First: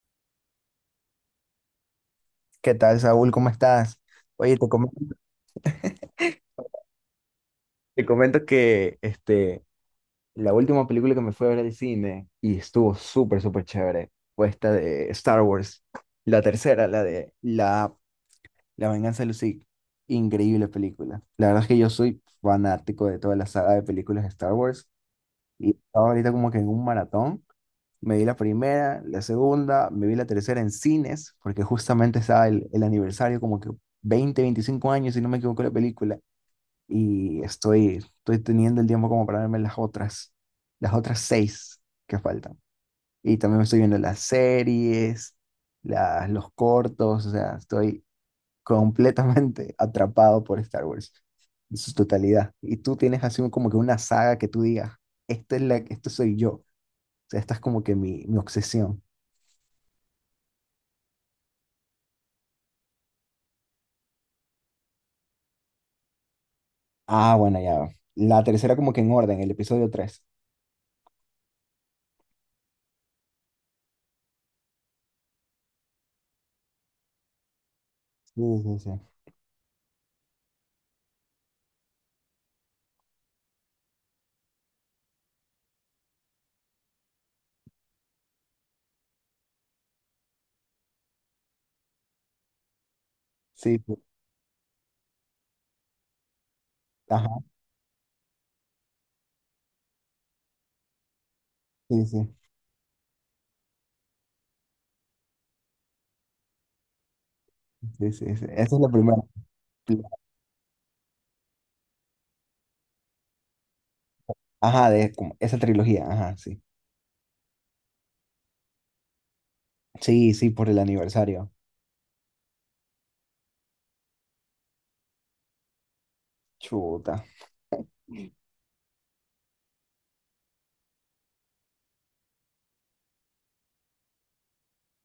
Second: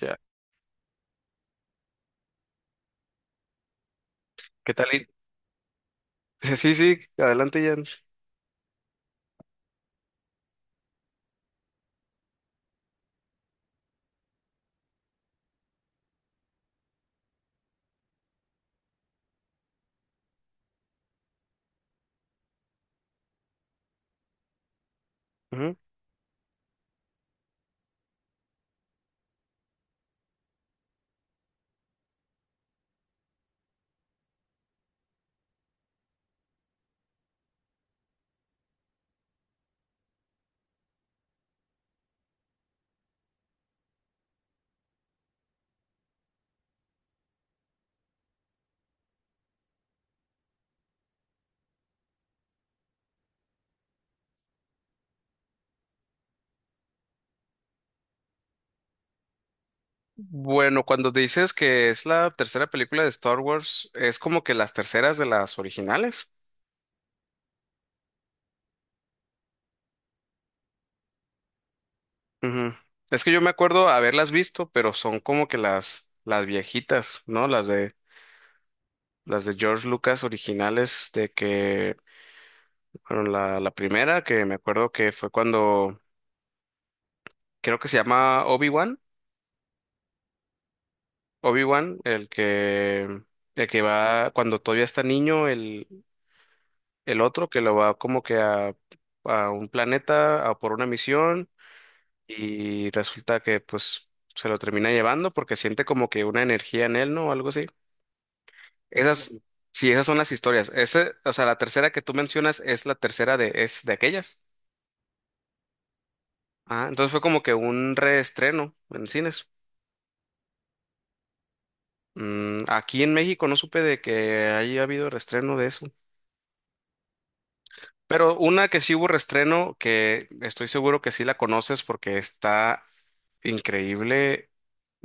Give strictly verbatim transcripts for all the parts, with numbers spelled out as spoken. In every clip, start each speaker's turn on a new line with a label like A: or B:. A: Ya.
B: ¿Qué tal, Saúl? ¿Cómo estás? Oye, te
A: ¿Qué tal?
B: comento,
A: y- Sí, sí, adelante, Jan.
B: te comento que este, la última película que me fue a ver al cine y estuvo súper, súper chévere fue esta de Star Wars, la tercera, la de la, la Venganza de los Sith. Increíble película. La verdad es que yo soy fanático de toda la saga de películas de Star Wars y
A: Ujú.
B: estaba ahorita como que en un maratón. Me vi la primera, la segunda, me vi la tercera en cines porque justamente estaba el, el aniversario, como que veinte, veinticinco años, si no me equivoco, la película. Y estoy, estoy teniendo el tiempo como para verme las otras, las otras seis que faltan. Y también me estoy viendo las series, las, los cortos, o sea, estoy completamente atrapado por Star Wars en su totalidad. ¿Y tú tienes así un- como que una saga que tú digas, esta es la, esto soy yo? O sea, esta es como que mi, mi obsesión.
A: Bueno, cuando dices que es la tercera película de Star Wars, es como que las terceras de las originales.
B: Ah, bueno, ya. La tercera como que en orden, el episodio tres.
A: Ujú. Es que yo me acuerdo haberlas visto, pero son como que las, las viejitas, ¿no? Las de,
B: Sí, sí, sí.
A: las de George Lucas originales, de que, bueno, la, la primera que me acuerdo que fue cuando, creo que se llama Obi-Wan, Obi-Wan, el que, el
B: Sí,
A: que
B: sí.
A: va cuando todavía está niño, el, el
B: Ajá,
A: otro que lo va como que a, a un planeta a por una misión
B: sí, sí.
A: y resulta que pues se lo termina llevando porque siente como que una energía en él, ¿no? O algo así.
B: Sí, sí, sí. Esa es la primera.
A: Esas, ujú, sí, esas son las historias. Ese, o sea, la tercera que tú mencionas es la tercera de, es de aquellas.
B: Ajá, de como esa trilogía, ajá, sí.
A: Ah, entonces fue como que un reestreno en cines.
B: Sí, sí, por el aniversario.
A: Mm, aquí en México no supe de que haya habido reestreno de eso.
B: Chuta.
A: Pero una que sí hubo reestreno, que estoy seguro que sí la conoces porque está increíble.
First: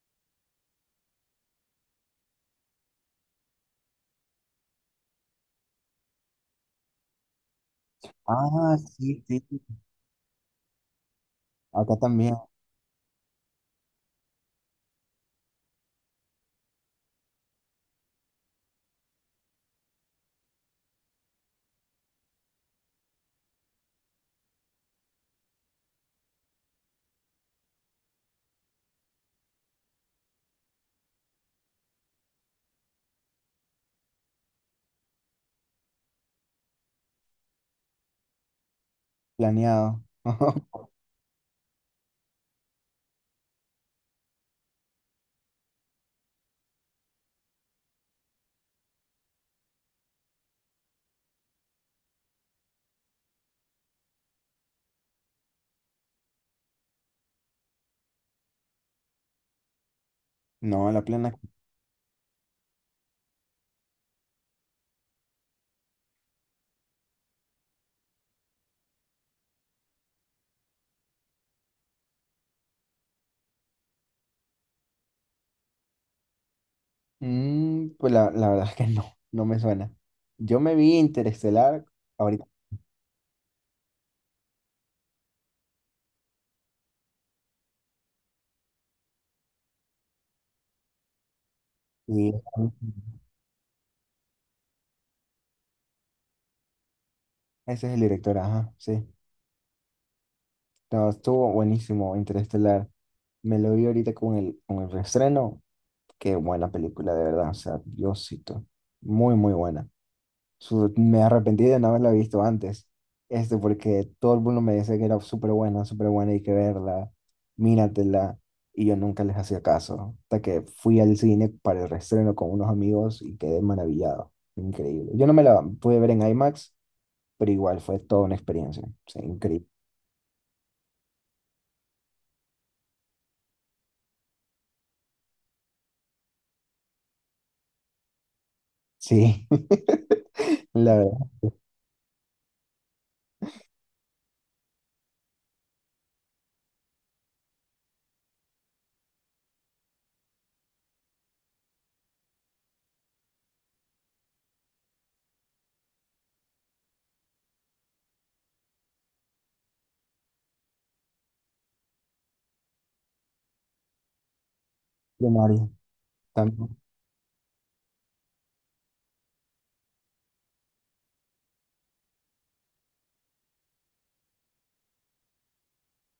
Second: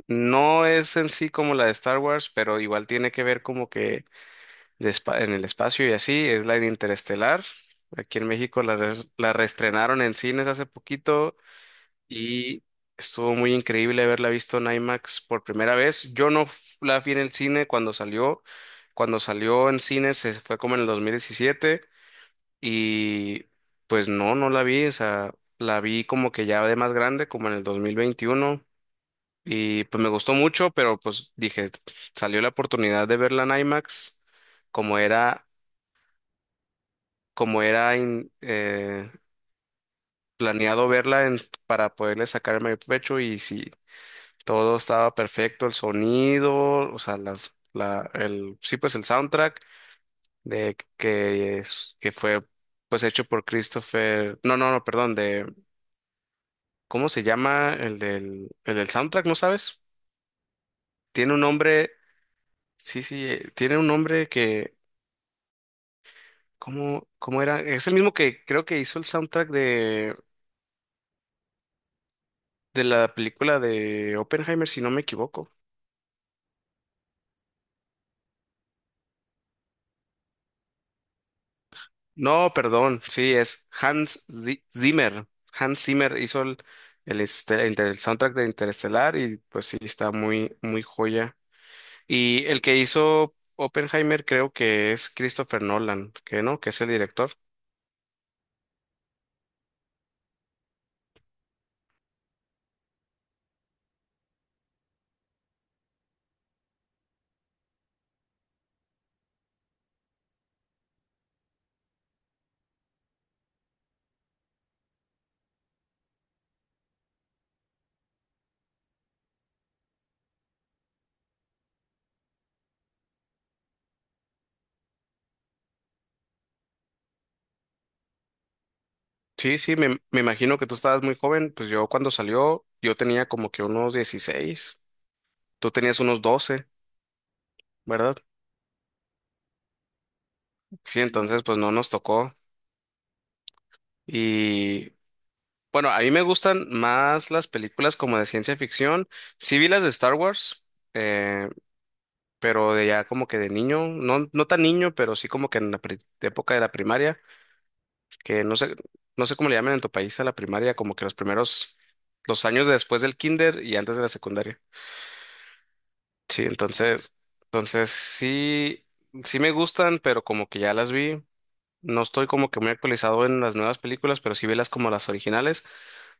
A: No es en sí como la de Star Wars, pero igual tiene que ver como que de espa- en el espacio y así, es la de Interestelar. Aquí en México la,
B: Ah,
A: res-
B: sí,
A: la
B: sí, sí.
A: reestrenaron en cines hace poquito
B: Acá también,
A: y estuvo muy increíble haberla visto en IMAX por primera vez. Yo no f- la vi en el cine cuando salió. Cuando salió en cines se fue como en el dos mil diecisiete y pues no, no la vi, o sea, la vi como que ya de más grande, como en el dos mil veintiuno. Y pues me gustó mucho, pero pues dije, salió la oportunidad de verla en IMAX, como era, como era in- eh,
B: planeado.
A: planeado verla en- para poderle sacar el pecho y si todo estaba perfecto, el sonido, o sea, las, la, el, sí, pues el soundtrack de que, es- que fue pues hecho por Christopher, no, no, no, perdón, de, ¿cómo se llama el del, el del soundtrack, no sabes?
B: No, la plena.
A: Tiene un nombre, sí, sí, eh, tiene un nombre que, ¿Cómo, cómo era? Es el mismo que creo que hizo el soundtrack de, de, la película de Oppenheimer, si no me equivoco.
B: Mm, pues la, la verdad es que no, no me suena. Yo me vi Interestelar ahorita.
A: No, perdón, sí, es Hans Zi- Zimmer. Hans Zimmer hizo el, el, este- inter- el soundtrack de Interestelar y pues sí, está muy, muy joya.
B: Y
A: Y el que hizo Oppenheimer creo que es Christopher Nolan, que no, que es el director.
B: ese es el director, ajá, sí. No, estuvo buenísimo Interestelar. Me lo vi ahorita con el, con el reestreno. Qué buena película, de verdad. O sea, Diosito. Muy, muy buena. Su- me arrepentí de no haberla visto antes, este, porque todo el mundo me decía que era súper buena, súper buena, hay que verla, míratela, y yo nunca les hacía caso, hasta que fui al cine para el reestreno con unos amigos y quedé maravillado, increíble. Yo no me la pude ver en IMAX, pero igual fue toda una experiencia, sí,
A: Sí,
B: increíble.
A: sí, me, me imagino que tú estabas muy joven, pues yo cuando salió, yo tenía como que unos dieciséis, tú tenías unos doce, ¿verdad?
B: Sí, la
A: Sí,
B: verdad,
A: entonces pues no nos tocó. Y bueno, a mí me gustan más las películas como de ciencia ficción. Sí vi las de Star Wars, eh, pero de ya como que de niño, no, no tan niño, pero sí como que en la pri- época de la primaria, que no sé, no sé cómo le llaman en tu país a la primaria, como que los primeros, los años después del kinder y antes de la secundaria.
B: de Mario,
A: Sí,
B: también.
A: entonces, entonces, sí, sí me gustan, pero como que ya las vi. No estoy como que muy actualizado en las nuevas películas, pero sí vi las como las originales.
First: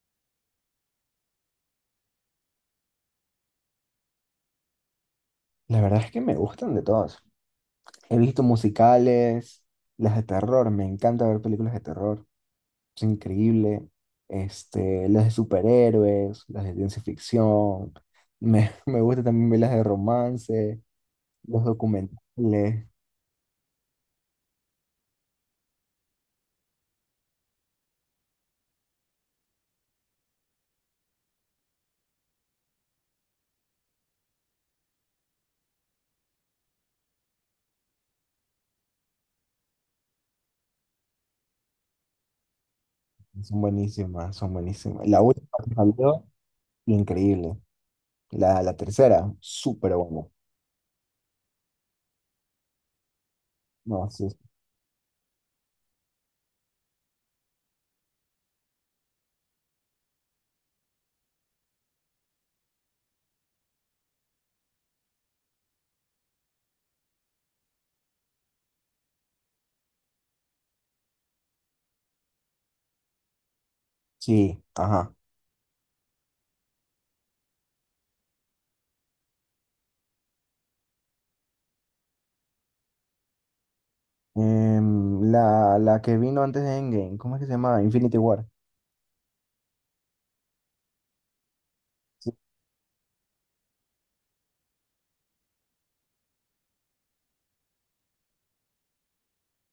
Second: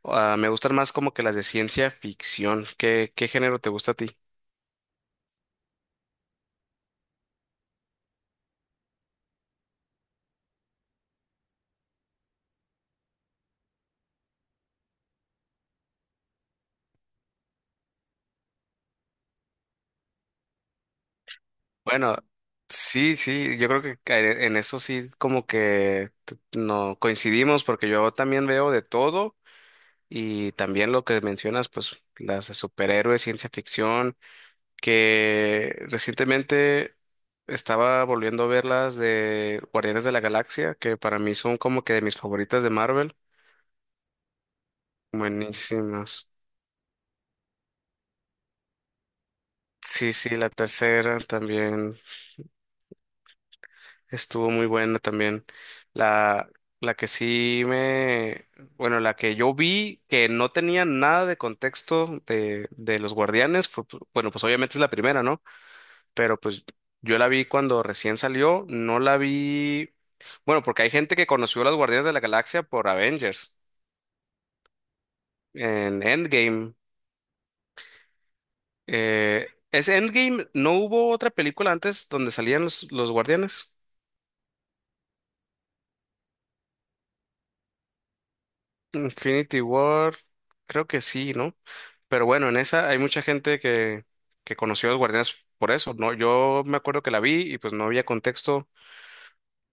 A: Ah, me gustan más como que las de ciencia ficción. ¿Qué, qué género te gusta a ti?
B: La verdad es que me gustan de todas. He visto musicales, las de terror, me encanta ver películas de terror. Es increíble. Este, las de superhéroes, las de ciencia ficción. Me, me gusta también ver las de romance, los
A: Bueno,
B: documentales.
A: sí, sí, yo creo que ca- en eso sí como que t- no coincidimos porque yo también veo de todo y también lo que mencionas, pues las de superhéroes, ciencia ficción, que recientemente estaba volviendo a ver las de Guardianes de la Galaxia, que para mí son como que de mis favoritas de Marvel.
B: Son buenísimas, son buenísimas. La última que salió,
A: Buenísimas.
B: increíble. La, la tercera, súper
A: Sí,
B: buena.
A: sí, la tercera también.
B: No, sí,
A: Estuvo muy buena también. La, la que sí me, bueno, la que yo vi que no tenía nada de contexto de, de los Guardianes, fue, pu- bueno, pues obviamente es la primera, ¿no? Pero pues yo la vi cuando recién salió, no la vi, bueno, porque hay gente que conoció a los Guardianes de la Galaxia por Avengers
B: sí, ajá.
A: en Endgame. Eh, ¿es Endgame? ¿No hubo otra película antes donde salían los, los Guardianes?
B: Em, la, la que vino antes de Endgame, ¿cómo es que se llama? Infinity War.
A: Infinity War, creo que sí, ¿no? Pero bueno, en esa hay mucha gente que, que conoció a los Guardianes por eso, ¿no? Yo me acuerdo que la vi y pues no había contexto.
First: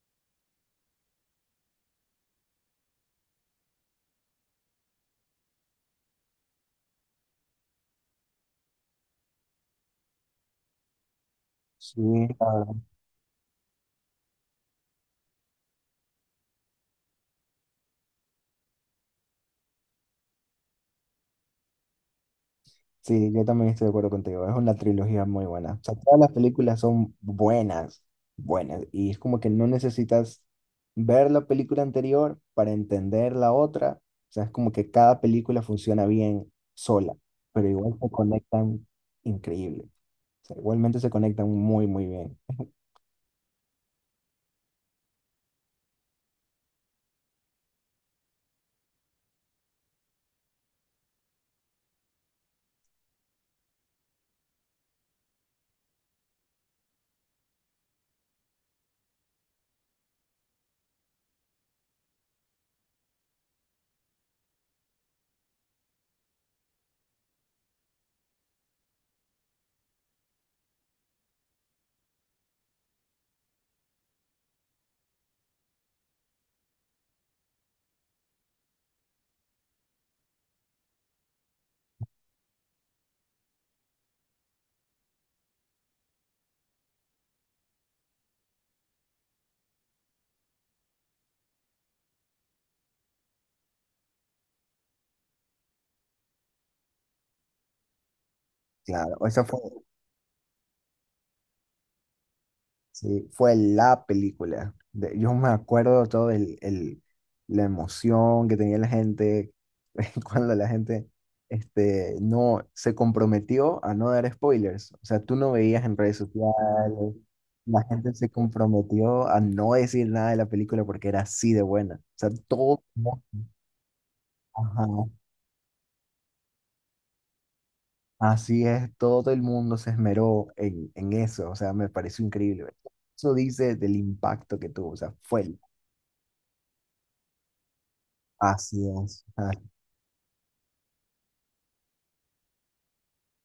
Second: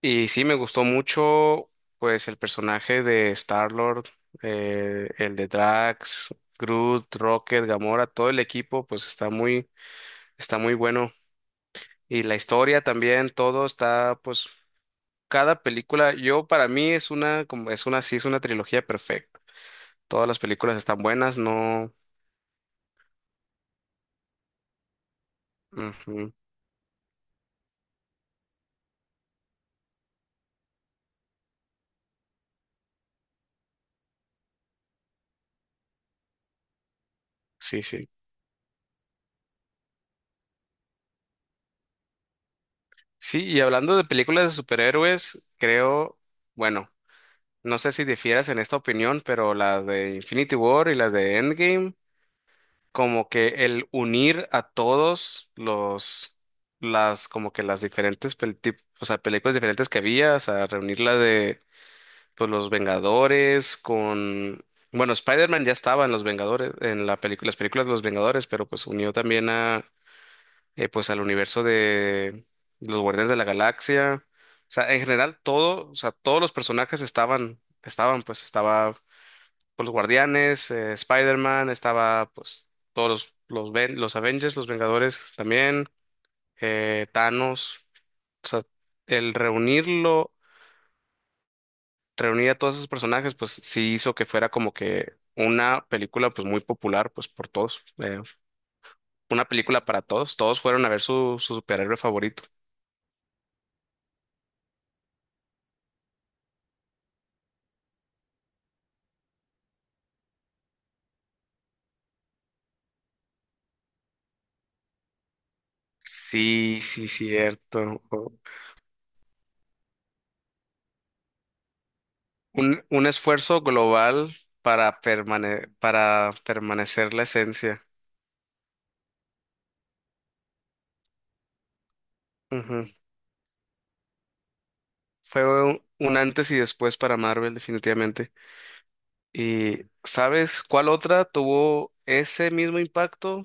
A: Y sí, me gustó mucho, pues, el personaje de Star-Lord, eh, el de Drax, Groot, Rocket, Gamora, todo el equipo, pues está muy, está muy bueno.
B: Sí,
A: Y la historia también, todo está, pues, cada película, yo para mí es una, como es una, sí, es una trilogía perfecta. Todas las películas están buenas, no.
B: sí, yo también estoy de acuerdo contigo. Es una trilogía muy buena. O sea, todas las
A: Ujú.
B: películas son buenas, buenas. Y es como que no necesitas ver la película anterior para entender la otra. O sea, es como que cada película funciona bien sola, pero
A: Sí,
B: igual
A: sí.
B: se conectan increíble. O sea, igualmente se conectan muy, muy bien.
A: Sí, y hablando de películas de superhéroes, creo, bueno, no sé si difieras en esta opinión, pero las de Infinity War y las de Endgame, como que el unir a todos los, las, como que las diferentes, pel- tip- o sea, películas diferentes que había, o sea, reunir la de, pues, los Vengadores con, bueno, Spider-Man ya estaba en los Vengadores, en la película, las películas de los Vengadores, pero pues unió también eh, pues al universo de los Guardianes de la Galaxia. O sea, en general todo, o sea, todos los personajes estaban, estaban, pues estaba pues, los Guardianes, eh, Spider-Man, estaba pues todos los, los, Ven- los Avengers, los Vengadores también, eh, Thanos. O sea, el reunirlo, reunir a todos esos personajes, pues sí hizo que fuera como que una película pues muy popular pues por todos, eh,
B: Claro, esa
A: una
B: fue.
A: película para todos, todos fueron a ver su, su superhéroe favorito.
B: Sí, fue la película. De- yo me acuerdo todo el, el- la emoción que tenía la gente cuando la gente este, no se comprometió a no dar spoilers. O sea, tú no veías en redes
A: Sí, sí,
B: sociales,
A: cierto.
B: la gente se
A: O-
B: comprometió a no decir nada de la película porque era así de buena. O sea, todo,
A: Un, un esfuerzo global
B: ajá,
A: para, permane- para permanecer la esencia.
B: así es, todo el mundo se esmeró en, en eso. O sea, me pareció increíble.
A: Ujú.
B: Eso dice del impacto que tuvo. O sea, fue.
A: Fue un, un antes y después para Marvel, definitivamente.
B: Así es. Ah,
A: Y ¿sabes cuál otra tuvo ese mismo impacto?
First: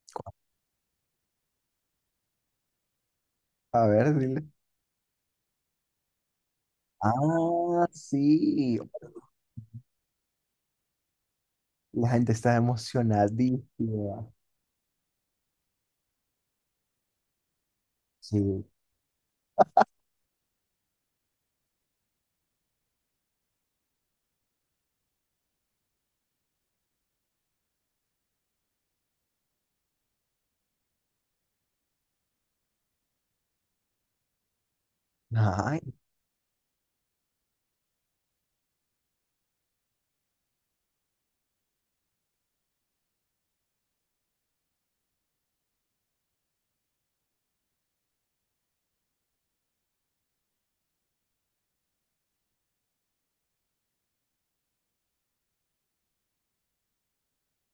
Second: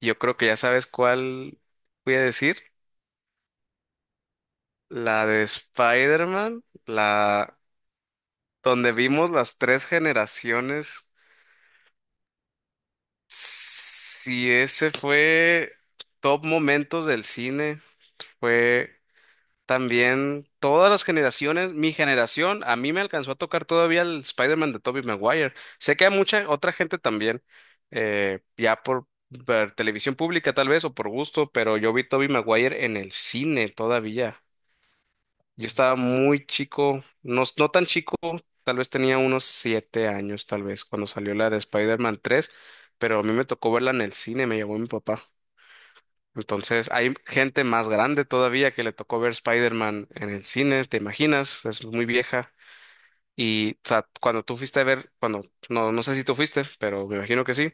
A: Yo creo que ya sabes cuál voy a decir.
B: a ver, dile.
A: La de Spider-Man, la
B: Ah, sí.
A: donde vimos las tres generaciones.
B: La gente está emocionadísima.
A: Sí, ese fue top momentos del cine.
B: Sí.
A: Fue también todas las generaciones, mi generación, a mí me alcanzó a tocar todavía el Spider-Man de Tobey Maguire. Sé que a mucha otra gente también, eh, ya por, ver televisión pública tal vez o por gusto, pero yo vi Tobey Maguire en el cine todavía. Yo
B: Ay,
A: estaba muy chico, no, no tan chico, tal vez tenía unos siete años tal vez cuando salió la de Spider-Man tres, pero a mí me tocó verla en el cine, me llevó mi papá. Entonces, hay gente más grande todavía que le tocó ver Spider-Man en el cine, ¿te imaginas? Es muy vieja. Y o sea, cuando tú fuiste a ver, cuando, no, no sé si tú fuiste, pero me imagino que sí,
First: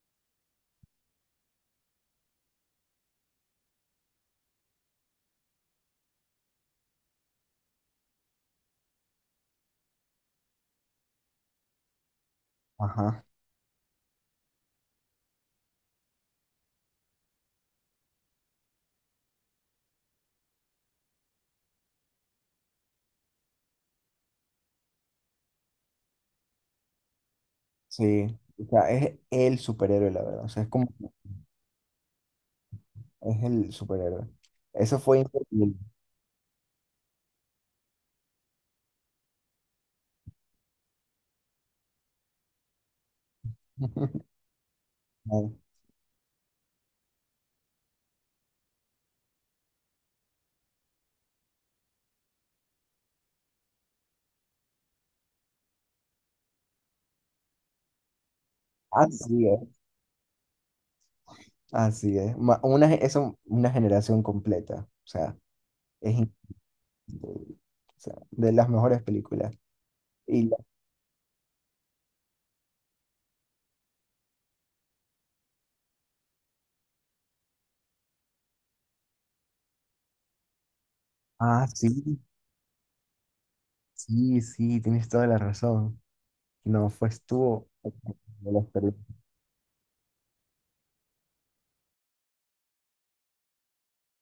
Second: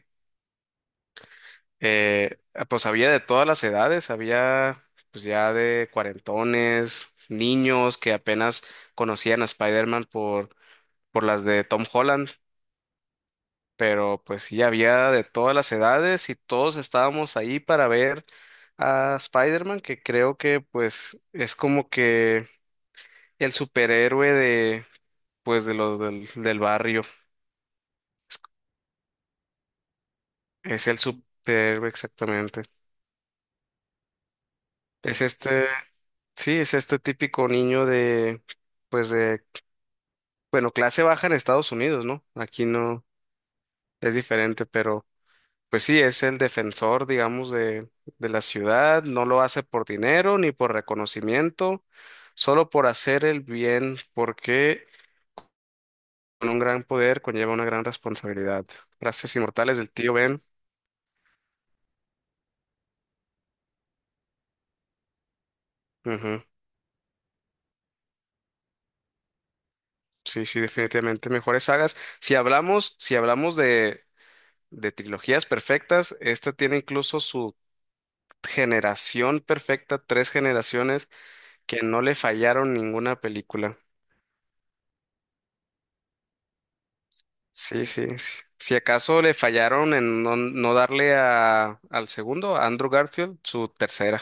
A: eh, pues había de todas las edades, había pues ya de cuarentones, niños que apenas conocían a Spider-Man por, por las de Tom Holland,
B: ajá.
A: pero pues sí, había de todas las edades y todos estábamos ahí para ver a Spider-Man, que creo que pues es como que el superhéroe de pues de los del, del barrio.
B: Sí.
A: Es,
B: O sea, es el superhéroe, la verdad. O sea, es como,
A: es el superhéroe exactamente.
B: es el superhéroe. Eso fue
A: Es este,
B: increíble.
A: sí, es este típico niño de pues de, bueno, clase baja en Estados Unidos, ¿no? Aquí no es diferente, pero
B: No,
A: pues sí, es el defensor, digamos, de, de la ciudad, no lo hace por dinero ni por reconocimiento, solo por hacer el bien, porque con un gran poder conlleva una gran responsabilidad. Frases
B: así es,
A: inmortales del tío Ben.
B: así es. Ma- una, ge- eso, una generación completa. O sea, es
A: Ujú.
B: increíble. O sea, de las mejores películas.
A: Sí,
B: Y la-
A: sí, definitivamente mejores sagas. Si hablamos, si hablamos de, de trilogías perfectas, esta tiene incluso su generación perfecta, tres generaciones
B: ah,
A: que
B: sí,
A: no le fallaron ninguna película.
B: sí, sí, tienes toda la razón. No, fue, estuvo
A: Sí, sí, sí.
B: la
A: Si
B: experiencia.
A: acaso le fallaron en no, no darle a, al segundo, a Andrew Garfield, su tercera.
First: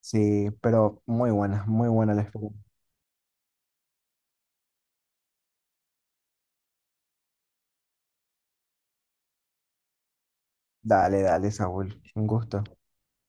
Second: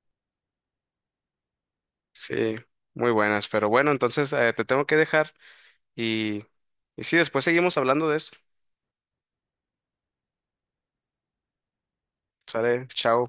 B: Sí, pero muy buena, muy buena la
A: Sí,
B: experiencia.
A: muy buenas. Pero bueno, entonces eh, te tengo que dejar y, y sí, después seguimos hablando de esto.
B: Dale, dale, Saúl. Un gusto.
A: Sale, chao.